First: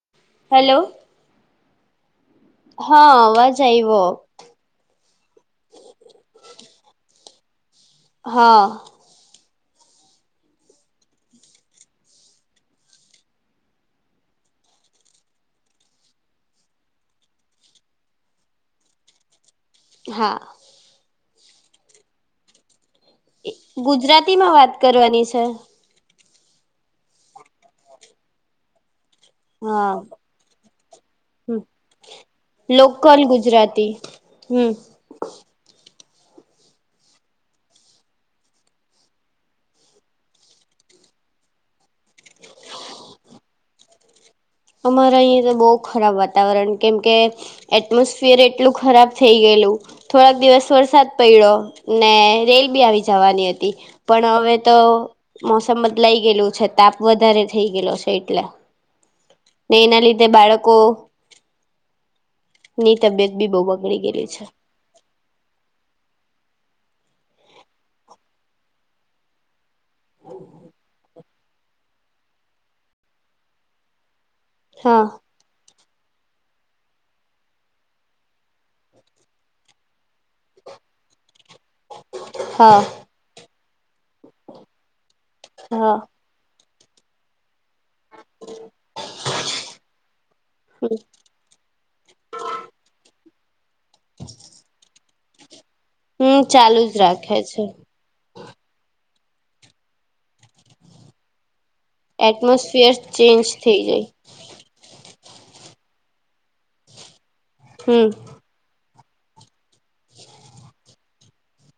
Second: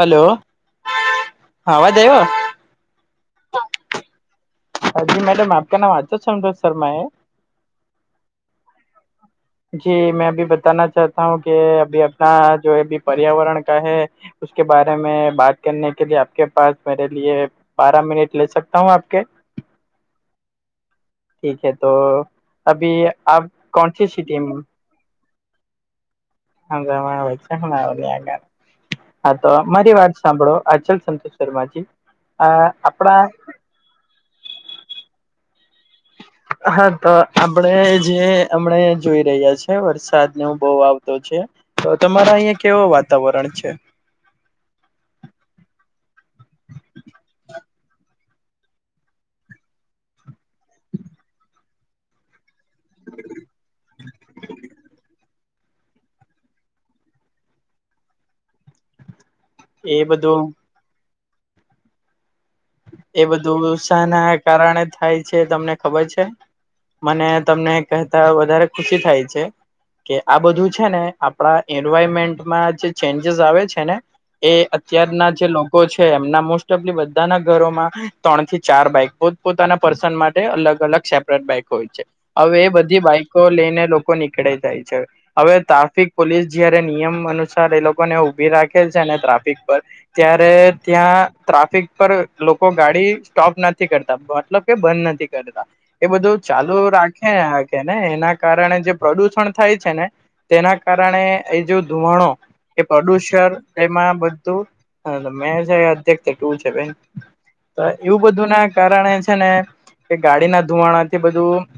Hello hello હા વાજવ હા અવાજ આવ્યો હા જી મેડમ આપકા નામ આચ્ય સમભષ શર્માૈ હા જી મેં અભી બતા ચાતા હું કે અભી આપણા જો એી પર્યાવરણ કા હૈ કે બાર મે બાત કરને કે લ આપકે પાાસ મેરે લ બારા મિનટ લે સકતા હું આપકે હા ઠીક હે તો અભી આપ કોનસી માં વાત કરવાની છે હચ છે આ હા તો મારી હા વાત સાંભળો અચલ સંતોષ શર્માજી આ આપણા લોકલ ગુજરાતી હમ હા તો આપડ જે હમણા જોઈ રહ્યા છે વરસાદ ન બહુ આવતો છે તો તમારા અહિયાં કેવો વાતાવરણ છે અમારે અહીિયાં તો બહુ ખરાબ વાતાવરણ કેમ કે એટમોસ્ફિયર એટલું ખરાબ થઈ ગયેલું થોડાક દિવસ વરસાદ પડ્યો ને રેલ બી આવી જવાની હતી પણ હવે તો મોસમ બદલાઈ ગયેલું છે તાપ વધારે થઈ ગયેલો છે એટલે નૈન એ લધે બધું બાળકોું એ તબિયત બી બહુ બધું ઉત્સાહ બગડી ગયેલી ના છે કારણે થાય છે તમને ખબર છે મને તમને કહેતા વધારે ખુશી થાય છે કે આ બધું છે ને આપણા એન્વાયરમેન્ટમાં જે ચેન્જસ આવે છે ને એ હા અત્યારના જે લોકો છે એમના મોસ્ટ ઓફલી બધાના માં ત્રણ થી ચાર બાઈક પો પોતાના પર્સન માટે અલગ અલગ સેપરેટ બાઈક હવે એ હા બધી બાઈકો લઈને લોકો નીકળે જાય છે હવે હા ટ્રાફિક પોલીસ જયારે નિયમ અનુસાર એ લોકો ઉભી રાખે છે ટ્રાફિક પર ત્યારે ત્યાં ટ્રાફિક પર લોકો ગાડી સ્ટોપ નથી કરતા મતલબ કે બંધ નથી કરતા એ હમ બધું ચાલુ જ રાખે છે કે ને એના કારણે જે પ્રદુષણ થાય છે ને તેના કારણે એ જો ધોવાણો એ એટમોસફિયર ચેન્જ પ્રડ્યુસર થઈ એમાં જાય બધું હ મે અધ્ય ટું છે હમ એવું બધું ના કારણે છે ને કે ગાડીના ધુવાણાથી બધું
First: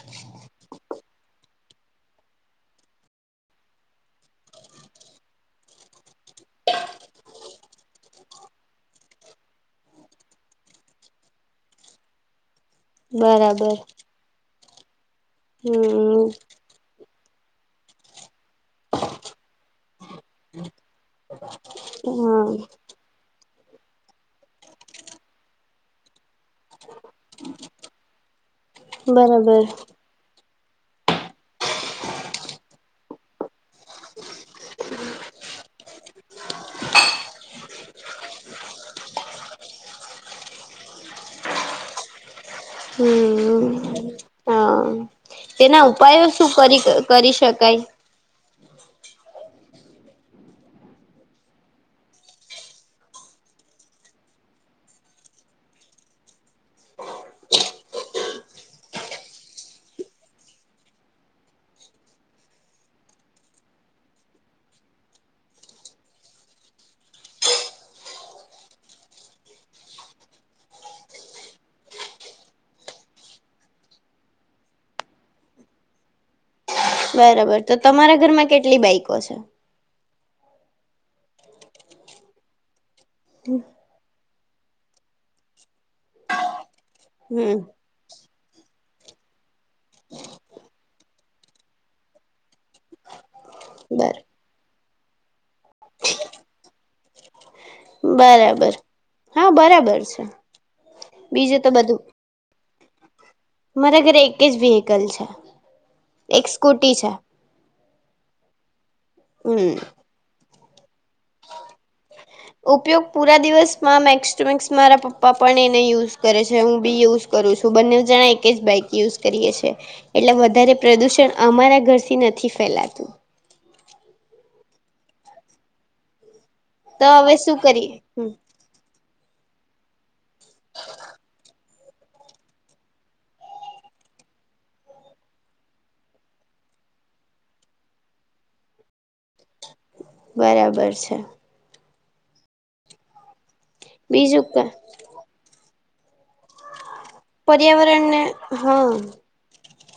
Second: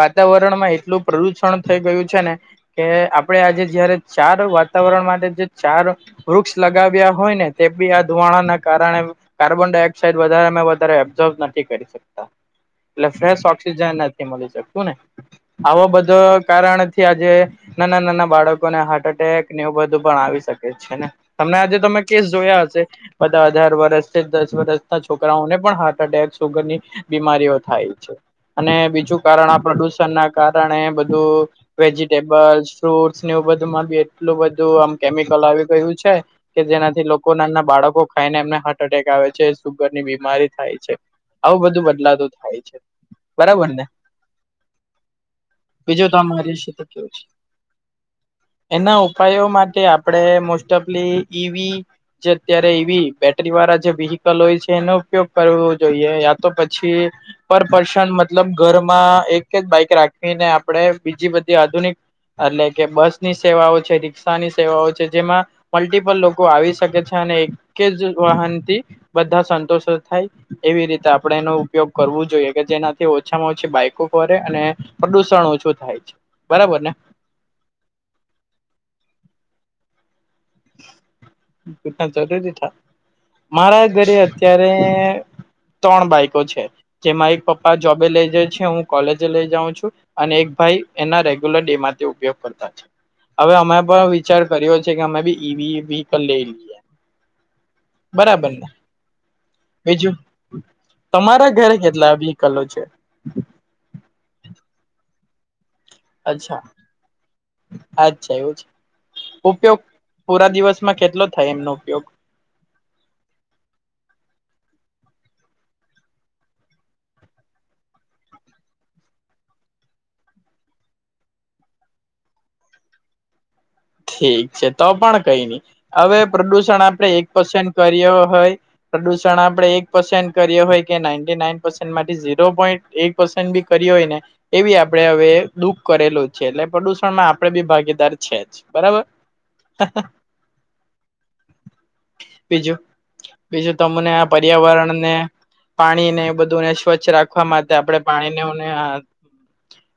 વાતાવરણમાં એટલું પ્રદુષણ થઈ ગયું છે ને કે આપડે આજે જયારે ચાર વાતાવરણ માટે જે ચાર વૃક્ષ લગાવ્યા હોય ને તે બી આ ધુવાણા ના કારણે કાર્બન ડાયોક્સાઇડ વધારેમાં વધારે એબ્ઝોર્વ નથી કરી શકતા એટલે ફ્રેશ બરાબર ઓક્સિજન મળી શકશું ને આો હમ બધા કારણથી આજે નાના નાના બાળકોને હાર્ટ એટેક એવું બધું પણ આવી શકે છે ને તમને આજે તમે કેસ હા જોયા હશે બધા અઢાર વર્ષ દસ વર્ષના છોકરાઓને પણ હાર્ટ અટેક સુગરની બીમારીઓ થાય છે અને બીજું કારણ બરાબર આપ ના કારણે બધું વેજીિટેબલ ફ્રૂટસ ને એવું બધુંમાં બી એટલું બધું આમ કેમિકલ આવી ગયું છે કે જેનાથી લોકો નાના બાળકો ખાઈને એમને હાર અટેક આવે છે સુગર ની બીમારી થાય છે આવું બધું બદલાતું થાય છે હમ બરાબર ને હ તેના બીજું ઉપાયો શું તમારી વિશે કરી તો કેવું છે કરી શકાય એના ઉપાયો માટે આપણેે મોસ્ટ ઓફલી ઈવી અત્યારે એવી વાળા જે વ્હીકલ હોય છે એનો ઉપયોગ કરવો જોઈએ યા તો પછી પર પર્સન મતલબ ઘરમાં એક જ બાઈક રાખવીને આપણેે બીજી બધી આધુનિક એટલે કે બસની સેવાઓ છે રિક્ષાની સેવાઓ છે જેમાં મલ્ટિપલ લોકો આવી શકે છે અને એક જ વાહનથી બધા સંતોષ થાય એવી રીતે આપણેે એનો ઉપયોગ કરવો જોઈએ કે જેનાથી ઓછામાં ઓછી બાઈકો ફરે અને પ્રદુષણ ઓછું થાય છે બરાબર ને. બરાબર તો તમારા ઘરમાં કેટલી બાઈકો છે. ટ જરૂરી થ મહારાજ અત્યારે ત્રણ બાઈકો છે જેમાં એક હમ પપ્પા જોબે લઈ જઈ છે હું કોલેજે લઈ જાઉં છું. અને એક ભાઈ એના રેગ્યુલર ડે માંથી ઉપયોગ કરતા છે. હવે અમે પણ બર વિચાર કર્યો છે કે અમે બી ઈ વી વ્હીકલ લઈ લઈએ બરાબર. હા બરાબર બીજું છે તમારા બીજું તો ઘરે બધું કેટલા વેહીકલો છે. મારા ઘરે એક જ વેહીકલ છે. એક અચ્છા સ્કૂટી છે અચ્છા એવું છે હમ ઉપયોગ પૂરા દિવસમાં કેટલો થાય એમનો ઉપયોગ ઉપયોગ પૂરા દિવસમાં મેક્સ ટુ મક્સ મારા પપ્પા પણ એને યુઝ કરે છે હું બી યુઝ કરું છું બંને જણા એક જ બાઈક યુઝ કરીએ છીએ એટલે વધારે પ્રદુષણ અમારા ઘરથી નથી ફેલાતું ઠીક છે તો પણ કઈ નહી હવે પ્રદુષણ તો આપણે એક હવે શું પસન્ટ કરીએ કર્યો હમ હોય પ્રદુષણ આપડણે એક પસંદ કરીએ હોય કે નાન્ટી નાઈન પરસન માંથી ઝીરો પોઈન્ટ એક પર્સન્ટ કર્યો હોય ને એવી આપણેે હવે દુઃખ કરેલું છે એટલે પ્રદુષણમાં આપડે બી ભાગીદાર છે જ. બરાબર બરાબર છે. બીજું બીજું તમને આ બીજું ક પર્યાવરણને. પાણીને એ બધુંને સ્વચ્છ રાખવા માટે આપણે પર્યાવરણને પાણીનેને હા આ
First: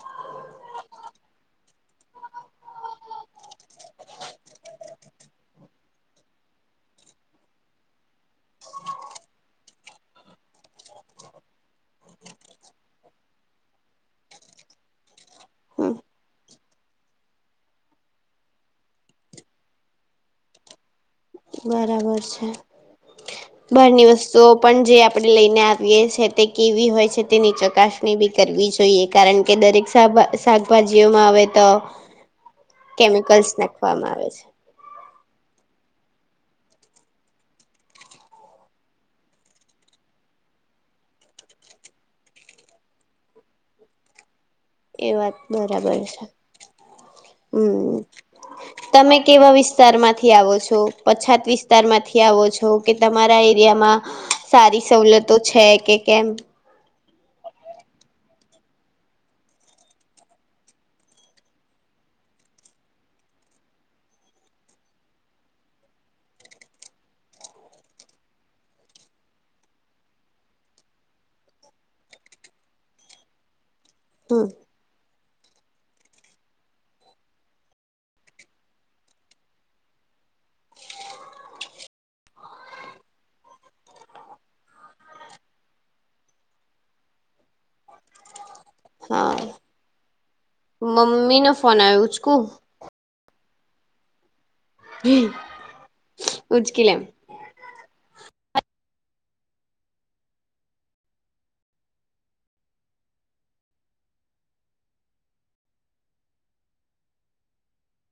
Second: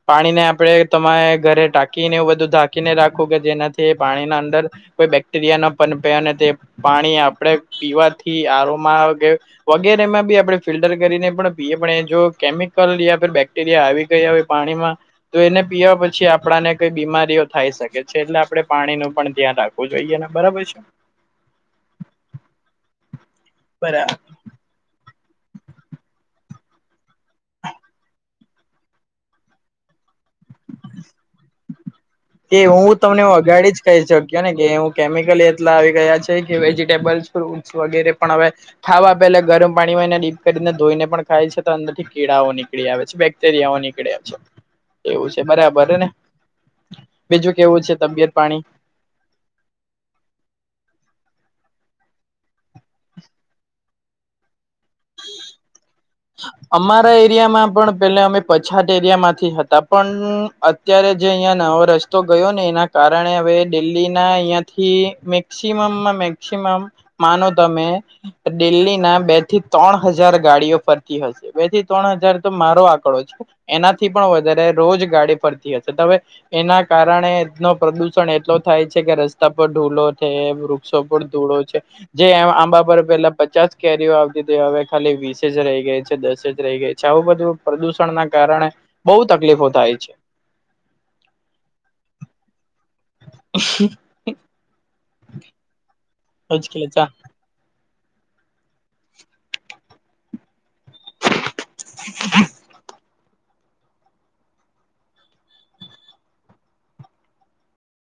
પાણી ને આપડે તમારે ઘરે ટાકીને એવું બધું ઢાંકી ને રાખું કે જેનાથી પાણીના અંદર કોઈ બેક્ટેરિયા ના પન પે અને તે પાણી આપણે પીવાથી આરોમાં. [unintelligible] વગેરે એમાં બી આપણે ફિલ્ટર કરીને પણી જો કેમિકલ બાક રિયા આવી ગયા હોય પાણીમાં તો એને હમ પીવા પછી આપણાને કઈ બીમારીઓ થાય શકે છે એટલે આપડણે પાણી નું પણ ધ્યાન રાખવું જોઈએ ને બરાબર છે. બરાબર છે બારની બરા વસ્તુઓ. પણ જે આપડણે લઈને આવીએ છી તે કેવી હોય છે તેની ચકાસણી બી કરવી જોઈએ. કારણ કે દરેક શાભા શાકભાજીઓમાં આવે તો કે હું તમને કેમિકલ્સ અગાડી જ કહી નાખવામાં આવે શક્યો છે ને કે ઈ કેમિકલ એટલા આવી ગયા છે કે વેજીિટેબલ્સ ફ્રૂટ્સ વગેરે પણ હવે. ખાવા પેલા ગરમ પાણીમાં એને ડીપ કરીને ધોઈને પણ ખાય છે તો અંદર થી કીડાઓ નીકળી આવે છે. અત્યારેવા નીકળ્યા એ છે એવું વાત છે બરાબર ને. છે. બીજું કેવું છે હમ તબિયત પાણી. તમે કેવા વિસ્તારમાંથી આવો છો પછાત વિસ્તારમાંથી આવો છો કે તમારા એરિયામાં સારી સવલતો છે કે કેમ અમારા એરિયામાં પણ પે અમે પછાત એરિયા માંથી હતા પણ અ અત્યારે જે અહિયાં નવો રસ્તો ગયો ને એના કારણે હવે દિલ્હીના અહિયાંથી મે મેક્સમમ મેક્સમમ માનો તમે. ડેલી ના બે થી ત્રણ હજાર ગાડીઓ પર હ બે થી ત્રણ હજાર તો મારો આંકડો છે એનાથી પણ હમ વધારે. રોજ ગાડી ફરતી હશે તમે એના કારણે ન પ્રદુષણ એટલો થાય છે, કે રસ્તા પર ઢૂલો છે. સબદ દૂળો છે. જે આંબા પર પેલા પચાસ કેરીઓ આવતી તે હવે ખાલી વીસે જ રેય ગેઈ દસે જ રહી ગય છે, આવું બધું પ્રદુષણના કારણે બોવ હા તકલીફો થાય છે. મમ્મી ન ફોન આયો ઉચકુ અ. [inaudible] ઉચકી લે જા હ.